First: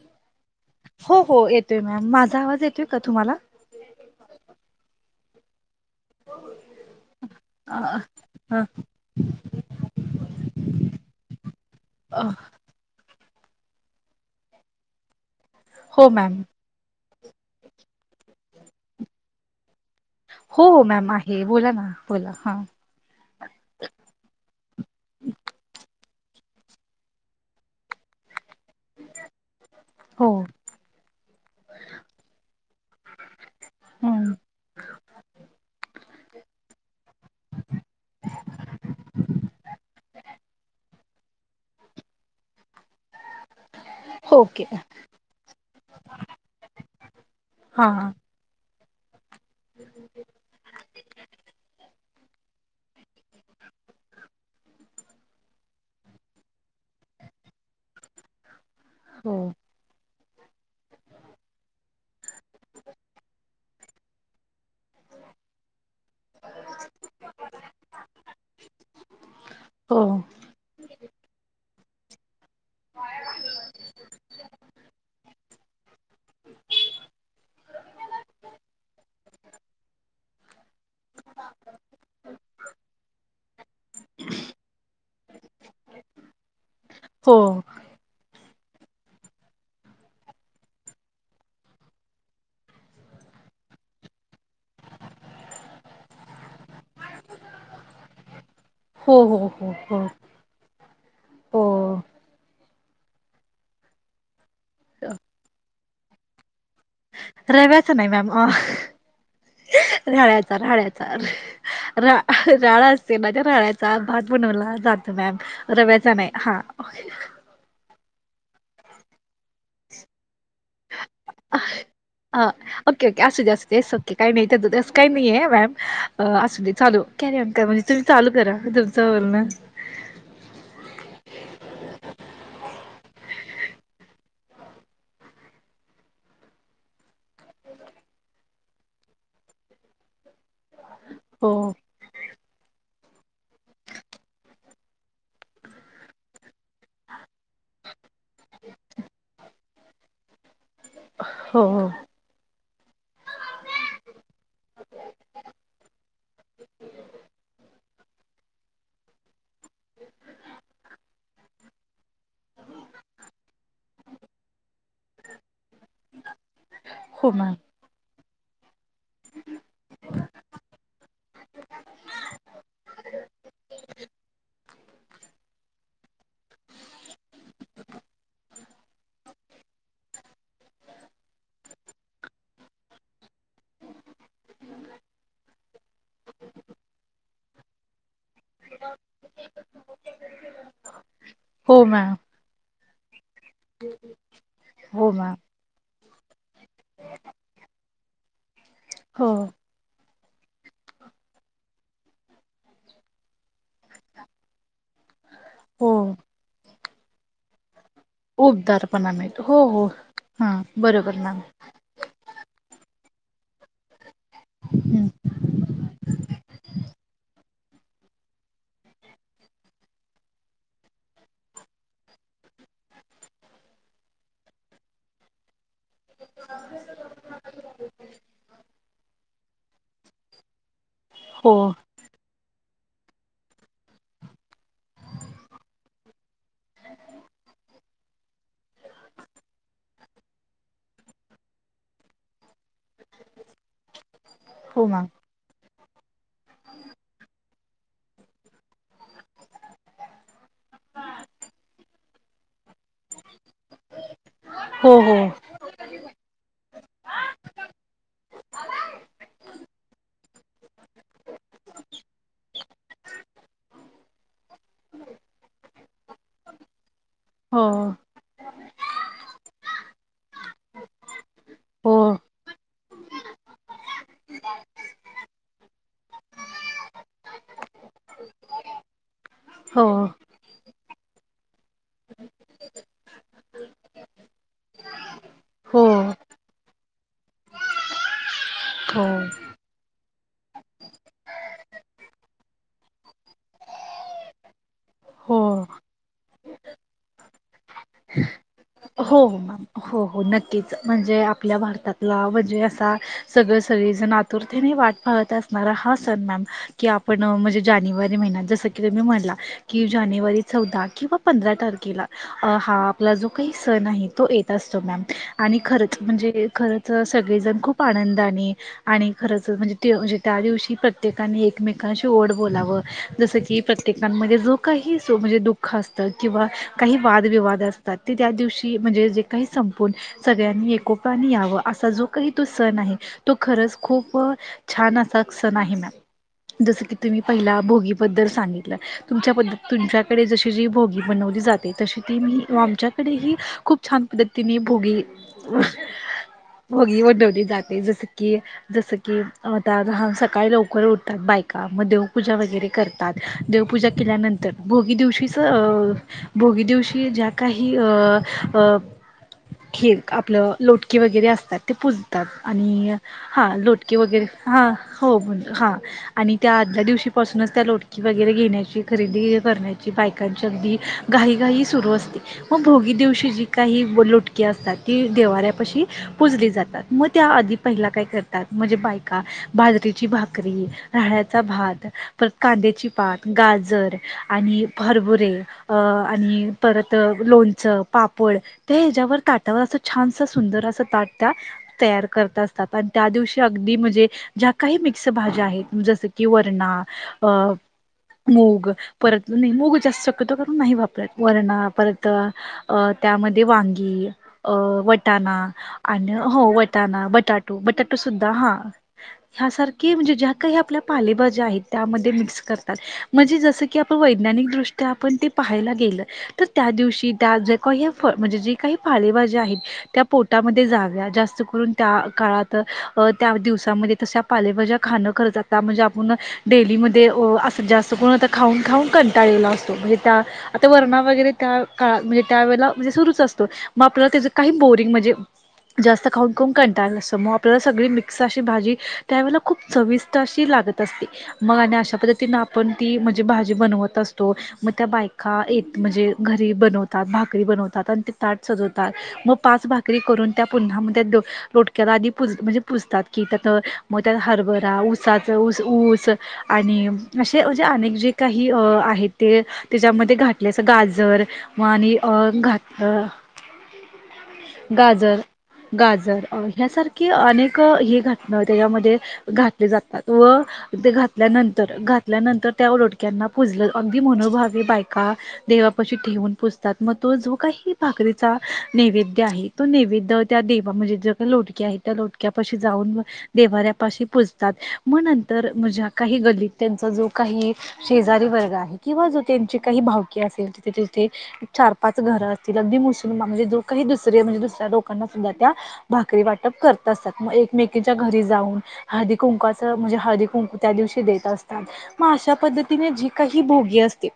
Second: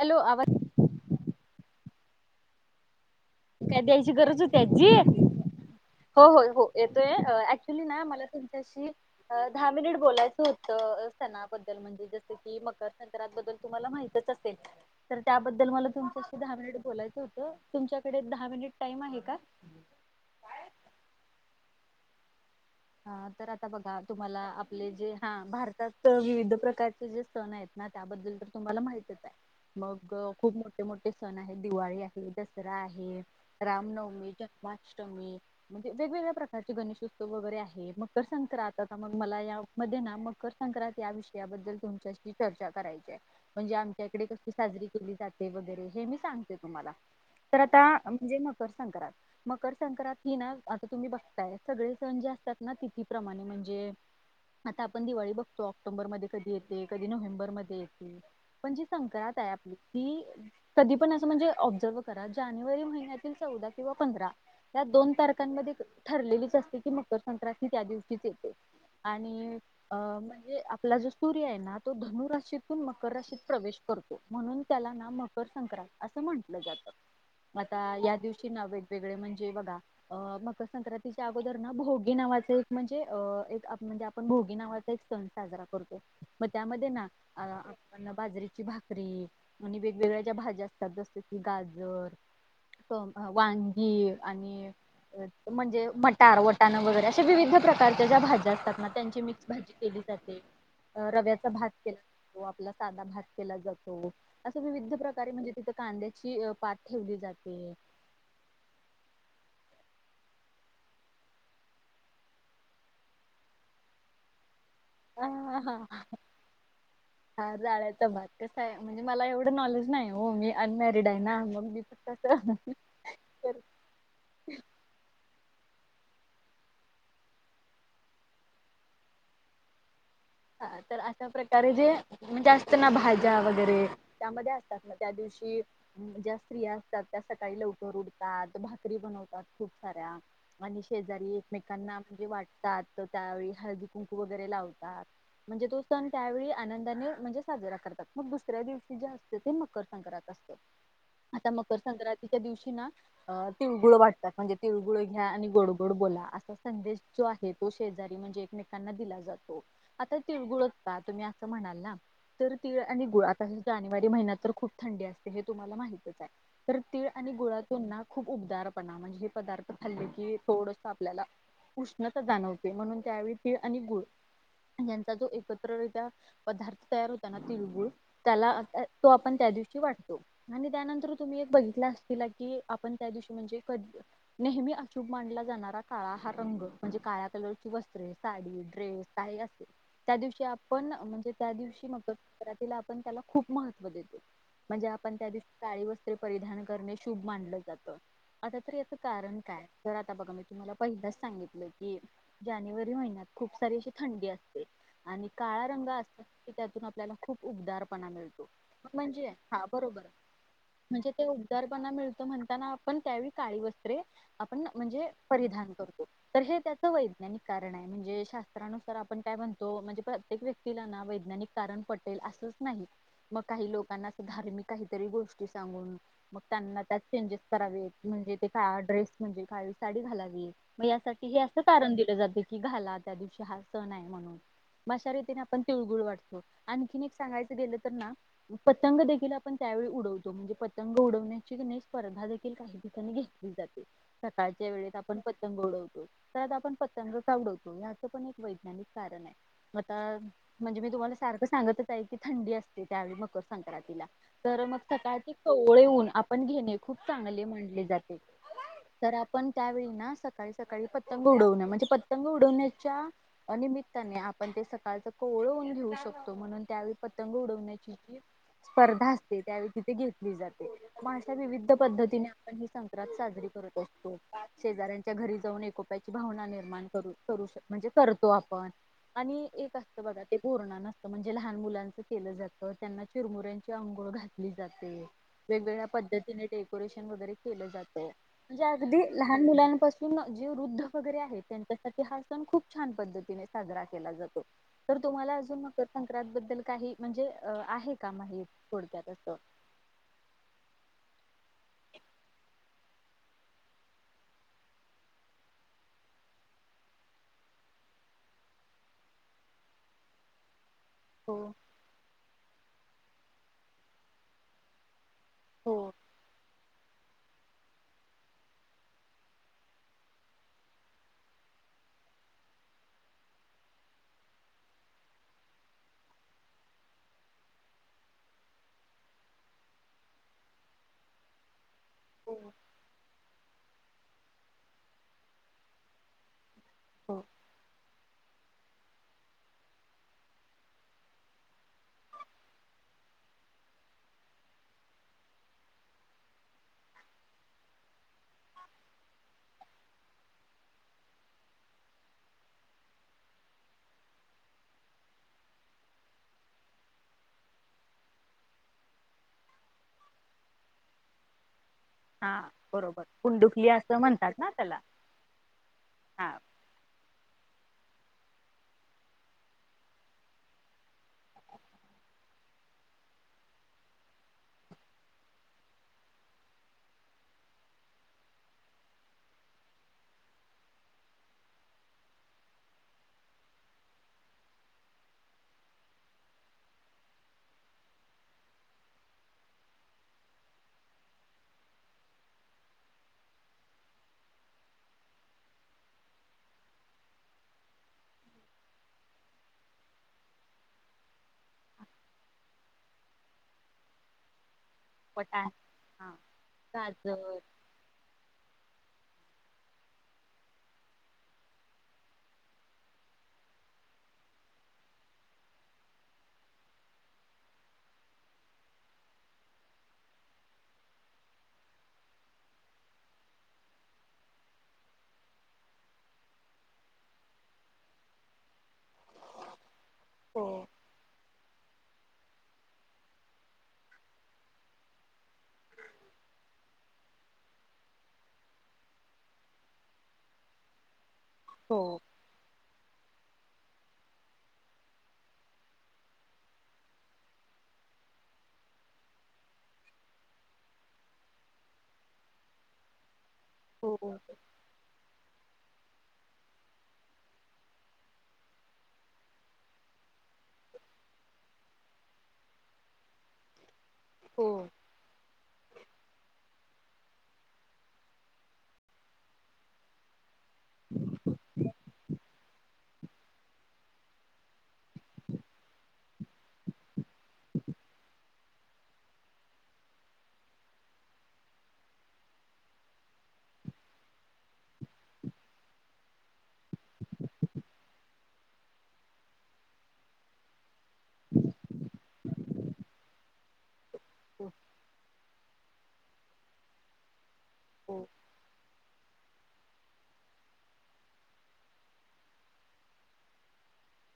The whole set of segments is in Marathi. हॅलो आवाज हो हो,,, येतोय मॅम,, माझा आवाज येतोय.. का तुम्हाला? काय द्यायची गरज होती आज्जी ऽऽ हो हो हो येतोय,,, अ ऍक्च्युली ना,, मला अ तुमच्याशी दहा मिनिट बोलायचं होतं. अऽऽअऽ सणाबद्दल म्हणजे अ जस की मकरऽऽ सणांबद्दल माहितीच असेल,, तर त्याबद्दल मला हो तुमच्याशी मॅम दहा मिनिट बोयचं होत, तुमच्याऽऽ कडे दहा मिनिट टाईम आहे का.. हो हो, मॅम आहे,, बोला ना, बोला, हा हा,, तर आता बघा तुम्हाला आपले जे,, हा भारतात विविध प्रकारचे जे सण आहेत.. त्याबद्दल तर तुम्हाला माहितच आहे.. हो मगंऽऽ खूप मोठे, मोठे सण आहे.. दिवाळी आहे, दसरा आहे, रामनवमी हं जन्माष्टमी, म्हणजे वेगवेगळ्या प्रकारचे गणेशोत्सव वगैरे आहे.. मकर संक्रत आता मग, मला या मध्ये ना मकर संक्रां त्या विषयाबद्दल तुमच्याशी चर्चा करायचीय.. म्हणजे आमच्याकडे कशी ओके साजरी केली जाते वगैरे हे मी सांगते तुम्हाला.. तर आता हां हां म्हणजे मकरऽऽ मकर संक्रांत हि ना,,, आता तुम्ही बघताय सगळे सण जे असतात. ना तिथीप्रमाणे म्हणजे आता आपण दिवाळी बघतो,,, ऑक्टोबर मध्ये कधी येते, कधी नोव्हेंबरमध्ये येते. पण जी हो संक्रांत आहे आपली ती कधी पण अस म्हणजे,,, ऑब्झर्व करा जानेवारी महिन्यातील चौदा किंवा पंधर या दोन तारखांमध्ये ठरलेलीच असते की मकर संक्रांती त्या दिवशीच येते. आणि हो अऽऽम्हणजे आपला जो सूर्यय त धनुराशीतून मकर राशीत प्रवेश करतो म्हणून त्याला ना मऽऽ कर संंक्रांत असं म्हटलं जातं.. आता ऽऽया दिवशी ना वेगवेगळे म्हणजे बघा,, अं मकर संक्रांतीच्या अगोदर ना भोगऽऽ नावाचा एक म्हणजेे अंऽऽ एक आपण भोगी नावाचा एक सण साजरा करतो.. त्यामध्ये ना हो आपण बाजरीऽऽ ची भाकरी आणि वेगवेगळ्या ज्या भाज्या असतात जस की गाजर,, अं ऽऽवांगी आणि म्हणजे मटार वटाणं वगैरे. अशे विविध प्रकारच्या ज्या भाज्या असतात.. त्या. मग हो त्यांची मिक्स हो भाजी हो हो केली जाते, अऽऽरव्याचा हो भात केला जातो आपला.. साधा भात केला जातो,, अस विविध प्रकारे म्हणजे तिथ कांद्याची अ ऽऽपात रव्याचा नाही मॅम,, अ रहाळ्याचा हळ्याचा रा राळा असते माजे राळ्याचा भात बनवला. जातो हा मॅम,, रव्याचा नाही,, हा. कस आहे, म्हणजे मला एवढं नॉलेज नाही हो,, मी अनमॅरिड आहे,, ना मग... मी हा,, कसं ओके ओके असूदे असूदे ईटस ओके,, तसं काही नाही, मॅम.. अ ऽअस दे चालू,, कॅरीआॉन करा म्हणजे तुम्ही चालू करा तुमचं बोलणं.. हा तर अशा प्रकारे जे,,, म्हणजे असत ना भाज्या वगैरे,,, त्यामध्ये असतात ना त्या दिवशी.. कि ज्या स्त्रिया असतात त्या सकाळी लवकर उटतात,, भाकरी बनवतात खूप साऱ्या.. आणि शेजारी हो एकमेकांना म्हणजे वाटतात,,, त्यावेळी हळदी कुंकू वगैरे लावतात.. म्हणजे तो सण त्यावेळी आनंदाने म्हणजे साजरा करतात मग दुसऱ्या दिवशी जे असते ते मकर संक्रात असते आता हो मकर हो संक्रांतीच्या दिवशी ना अं तिळगुळ वाटतात म्हणजे तिळगुळ घ्या आणि गोड गोड बोला असा संदेश जो आहे शेजारी म्हणजे एकमेकांना दिला जातो आता तिळगुळ घ्या तुमी असं म्हणाल ना तर तीळ आणि गुळ आता जानेवारी महिन्यात तर खूप थंडी असते हे तुम्हाला माहितच आहे तर तीळ हो आणि मॅम गुळातून ना खूप उबदारपणा म्हणजे हे पदार्थ खाल्ले की थोडंस आपल्याला उष्णता जाणवते म्हणून त्यावेळी तीळ आणि गुळ यांचा जो एकत्रितरित्या पदार्थ तयार होतो ना तिळगुळ त्याला तो आपण त्या दिवशी आणि त्यानंतर तुम्ही एक बघितला अशीला की आपण त्या दिवशी म्हणजे नेहमी अशुभ मानला जाणारा काळा हा रंग म्हणजे काळ्या कलरची वस्त्रे साडी ड्रेस काही असे त्या दिवशी आपण म्हणजे त्या हो दिवशी मकर मॅम संक्रा तिला आपण त्याला खूप महत्त्व देतो म्हणजे हो आपण मॅम त्यादिवशी काळी वस्त्रे परिधान करणे शुभ मानलं जात आता तर याच हो कारण काय तर आता बघा मी तुम्हाला पहिलाच सांगितलंय की जानेवारी महिन्यात खूप सारी अशी थंडी असते आणि काळा रंग हो असा आहे की त्यातून आपल्याला खूप उबदार पणा मिळतो उबदारपणा म्हणजे मिळतो हो हा हो बरोबर हा म्हणजे बरोबर ते मॅम ऊबदार पणा मिळतो म्हणताना आपण त्यावेळी काळी वस्त्रे आपण हम्म म्हणजे परिधान करतो तर हे त्या वैज्ञानिक कारण आहे म्हणजे शास्त्रानुसार आपण काय म्हणतो म्हणजे प्रत्येक व्यक्तीला ना वैज्ञानिक कारण पटेल असच नाही मग काही लोकांना धार्मिक काहीतरी गोष्टी सांगून मग त्यांना त्यात चेंजेस करावेत म्हणजे ते काळा ड्रेस म्हणजे काळी साडी घालावी म यासाठी हे हो असं कारण दिलं जात की घाला त्या दिवशी हा सण आहे म्हणून मग अशा रीतीने आपण तिळगुळ वाटतो आणखीन एक सांगायचं गेलं तर ना पतंग देखील आपण त्या वेळी उडवतो म्हणजे पतंग उडवण्याची किनाही स्पर्धा देखील काही ठिकाणी घेतली जाते सकाळच्या हो वेळेत मॅम आपण पतंग उडवतो तर आता आपण पतंग का उडवतो ह्याचं पण एक वैज्ञानिक कारण आहे म आता म्हणजे मी तुम्हाला सारखं सांगतच आहे की थंडी असते त्यावेळी मक मकर संक्रांतीला तर मग हो हो सकाळचे कोवळे ऊन आपण घेणे खूप चांगले म्हनले जाते तर आपण त्यावेळी ना सकाळी सकाळी पतंग उडवणं म्हणजे पतंग उडवण्याच्या निमित्ताने आपण ते सकाळच कोवळं ऊन घेऊ शकतो म्हणून त्यावेळी पतंग हो उडवण्याची स्पर्धा असते त्यावेळी तिथे घेतली जाते मग अशा विविध हो पद्धतीने आपण ही संक्रात साजरी करत असतो शेजाऱ्यांच्या घरी जाऊन एकोप्याची भावना निर्माण कर करू म्हणजे करतो आपण आणि एक हो असतं बघा ते बोरन्हान असतं म्हणजे लहान मुलांच केलं जातं त्यांना चिरमुऱ्यांची अंघो घातली जाते हो वेगवेगळ्या पद्धतीने डेकोरेशन वगैरे केल जातं म्हणजे अगदी हो लहान मुलांपासून जी वृद्ध वगैरे आहेत त्यांच्यासाठी हा सण खूप छान पद्धतीने साजरा केला जातो तर तुम्हाला अजून हो मकर संक्रांत बद्दल काही म्हणजे अं आहे का माहीत हो म हो हो नक्कीच म्हणजे आपल्या भारतातला म्हणजे असा सगळ सगळे जण आतुरतेने वाट पाहत असणारा हा सण मॅम कि आपण म्हणजे जानेवारी महिन्यात जस की तुम्ही म्हणला की जानेवारी चौदा किंवा हो पंधरा तारखेला हा आपला जो काही सण आहे तो येत असतो मॅम आणि हो खरंच म्हणजे खरं च सगळेजण खूप आनंदाने आणि खरंच म्हणजे ते म्हणजे त्या दिवशी प्रत्येकाने एकमेक शी गोड बोलाव जस की प्रत्येकांमध्ये जो काहीे असो दुःख असत किंवा काही वादविवाद असतात ते त्या दिवशी म्हणजे जे काही संपूण सगळ्यांनी एकोपाने यावं असा जो काही हो तो सण आहे तो खरच खूप छान असा सण आहे मॅम जस की हो तुम्ही पहिला भोगी बद्दल सांगितलं तुमच्या पद्धत तुमच्याकडे जशी जी भोगी बनवली जाते तशी ती मी आमच्या कडे ही खूप छान पद्धतीने भोगी वीढवली जाते जस की जस की आता लहान सकाळी लवकर उठतात बा मग देवपूजा वगरे करतात देवपूजा केल्यानंतर भोगी दिवशीच भोगी दिवशी ज्या काही ह हे आपलं लोटके वगैरे असतात ते पुजतात हा आणि बरोबर हां कुंडुकली लोटके असं वगैरे म्हणतात ना हां त्याला हो म्हण हां आणि हा त्या दिवशीपासूनच त्या लोटकी वगैरे घेण्याची खरेदी करण्याची बायकांची अगदी घाईघाई सुरू असते मग भोगी दिवशी जी काही लोटककी असतात ती देवाऱ्यापाशी पुजली जातात मग त्या पहिले काय करतात बायका म्हणजे बाजरीची भाकरी रायाचा भाग कांद्याची पात गाजर आणि हरभुरे आणि परत लोणचं पापड त्या ह्याच्यावर ताटावर असं छान अस सुंदर असं ताट त्या तयार कर त्या दिवशी अग म्हणजे ज्या काही मिक् भाज्या आहेत जस की वरणा अ मूग परत नाही मूग जास्त शक्यतो करून नाही वापरत वरणा परत- आ त्यामध्ये वांगी अ वटाणा पटाण आणि हा हो वटाणा गाजर बटाटो बटाटो सुुद्धा हा हसारखे म्हणजे ज्या काही आपल्या पालेभज्या आहेत त्यामध्ये मिक्स करतात म्हणजे जस की तो वैज्ञानिक दृष्ट्या आपण पाहायला गेलं तर त्या दिवशी त्या जे काही पाले म्हणजे जी काही पालेभाजी आहेत त्या पोटामध्ये जाव्या. जास्त करून त्या त्या काळात त्या मध्ये दिवसात पालेभाज्या खाणं करतात त्या मध्ये आपण डेली मध्ये अस जास्त आता खाऊन खाऊन कंटाळ लेला असतो, म्हणजे त्या हो आता वर्णा वगैरे त्या काळात म्हणजे त्यावेळेला म्हणजे सुरुच असतो मग आपल्याला त्याच काही बोरिंग म्हणजे जास्त खाऊन खून कंटाळा आलेला असतो. अस मग आपल्याला सगळी मिक्स अशी भाजी त्यावेळेला खूप चविष्ट अशी लाग त असते. मग हो अशा पद्धतीन आपण ती म्हणजे भाजी बनवत असतो मग त्या बायका येत म्हणजे घरी जी बनवतात भाकरी बनवतात आणि तेी ताट सजवतात मग पाच भाकरी करून त्या पुन्हामध्ये लोटक्याला आधी म्हणजे पुजतात की त्यात हो मग त्यात हरभरा, ऊसाचे ऊस, आणि असे म्हणजे अनेक जे काही आहेत ते त्याच्यामध्ये घातले अस गाजर म आणि अ घात अ हो गाजर गाजर ह्यासारख कि अनेक हे घटक त्याच्यामध्ये घातले जातात व ते घातल्यानंतर घातल्यानंतर त्या लोटक्यांना पुजलं अगदी मनोभावी बायका देवापशी ठेऊून पुजतात मग तो जो काही ह भाकरीचा नैवेद्य आहे तो नैवेद्य त्या देवा म्हणजे जे काही लोटक्या आहेत. त्या लोटक्यापाशी जाऊन देवाऱ्यापाशी पुजतात मग नंतर काही गल्लीतल्यांचा जो काही शेजारी वर्ग आहे किंवा जो त्यांची काही भावकी असेल तिथे चार पाच घरं असतील अगदी मुस्लिम म्हणजे ज काही दुसरे म्हणजे हो दुसऱ्या लोकांना सुद्धा त्या भाकरी वाटप करत असतात मग एकमेकीच्या हो घरी जाऊन हळदी कुंकू कुंकाच म्हणजे हळदी कुंकू त्या दिवशी देत असतात मग अशा पद्धतीने जी काही भोगी असते.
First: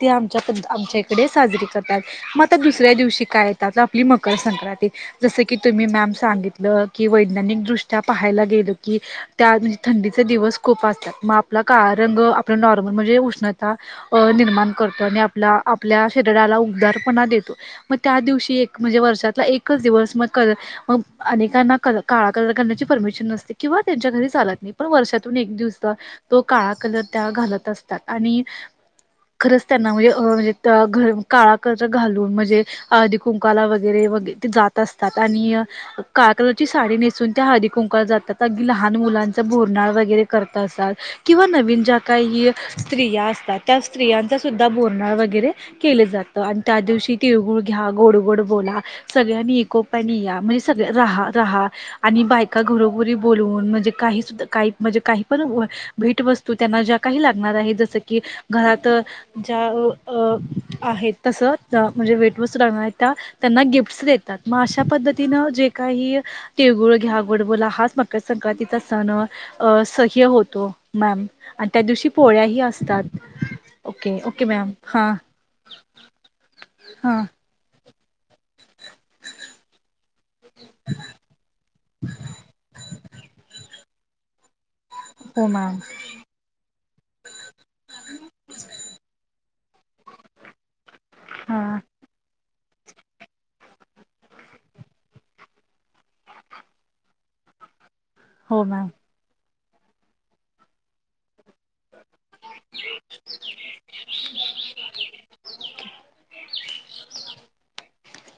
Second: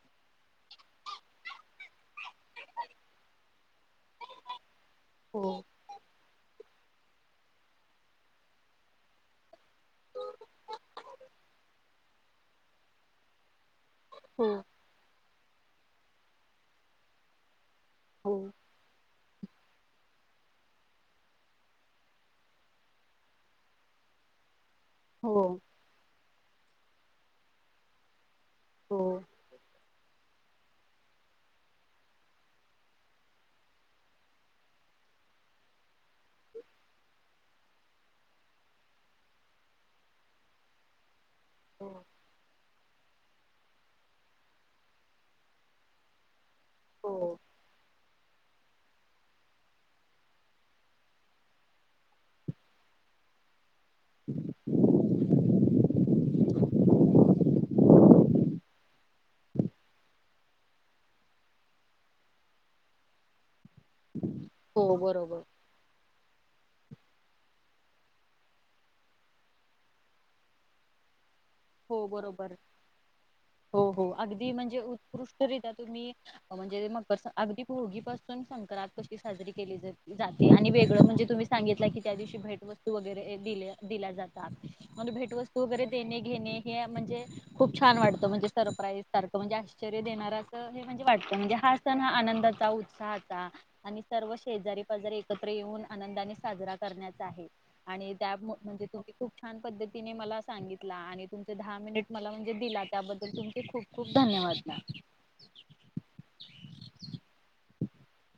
ते आमच्या आमच्या डे साजरी करतात. मग आता दुसऱ्या दिवशी काय येतात आपली मकर संक्रांती जस की हो तुम्ही मॅम सांगित तल की वैज्ञानिक दृष्ट्या पाहायला गेल की त्या म्हण थंडी दिवस खूप असतात. काळा रंग आपल्या नॉर्मल म्हणजे उष्णता. अ हो निर्माण करतो आणि आपला आपल्या शरीराला उगदारपणा देतो. मग त्या हो दिवशी एक म्हणजे वर्षात एकच दिवस मग कलर मग अनेकांना काळा कलर करण्याची परमिशन नसते किंवा त्यांच्या घरी चालत नाही. पण वर्षातून हो एक दिवस तो काळा कलर त्या घालत असतात आणि हो खरंच त्यांना म्हणजे अ म्हणजे घर काळा कर घालून म्हणजे हळदी कुंक वाला वगैरे वगै ते जात असतात आणि काळ कलर ची साडी नेसून त्या हळदी कुंकू वाला जातात, अगदी लहान मुलांचे बोरनाने वगैरे करतात. किंवा नवीन ज्या काही स्त्रिया असतात त्या स्त्रियांचा सुद्धा बोरनान वगैरे केलं जातं आणि त्या दिवशी हो तिळगुळ घ्या गोड गोड बोला, सगळ्यांनी एकोप्याने या म्हणे रहा रहा आणि बायका घरोघरी बोलून म्हणजे काही सुद्ध काही म्हणजे काही पण भेट वस्तू त्यांना ज्या काही लागणार आहे जसं की घरात ज्या अं आहेत तस म्हणजे भेट वस्तु राहणार आहे त्या त्यांना गिफ्टस देत मग अशा हो बरोबर पद्धतीनं जे काही हं तीळगुळ घ्या गोड बोला हाच मकर संक्रांतीचा सण अ सह्य होतो मॅम. आणि त्या हो दिवशी पोळ्या बरोबर ही असतात हो हो ओके, ओके अगदी मॅम म्हणजे हा. उत्कृष्टरित्या तुम्ही म्हणजे मकर अगदी भोगी पासून संक्रांत कशी साजरी केली जाते आणि वेगळं म्हणजे तुम्ही सांगितल्या की त्या दिवशी भेट वस्तू वगैरे दिल्या दिला जातात मग हो भेटवस्तू मॅम वगैरे देणे घेणे हे म्हणजे खूप छान वाटतं म्हणजे सरप्राईज सारखं म्हणजे आश्चर्य देणाराच म्हणजे वाटतं म्हणजे हा हां सण हा आनंदात उत्साहाचा आणि सर्व शेजारी पाजारी एकत्र येऊन आनंदाने साजरा करण्याचा आहे. आणि त्या हो मॅम म्हणजे तुम्ही खूप छान पद्धतीने मला सांगितला आणि तुमचे दहा मिनिट मला म्हणजे दिला त्याबद्दल तुमचे खूप खूप धन्यवाद ना. [unintelligible]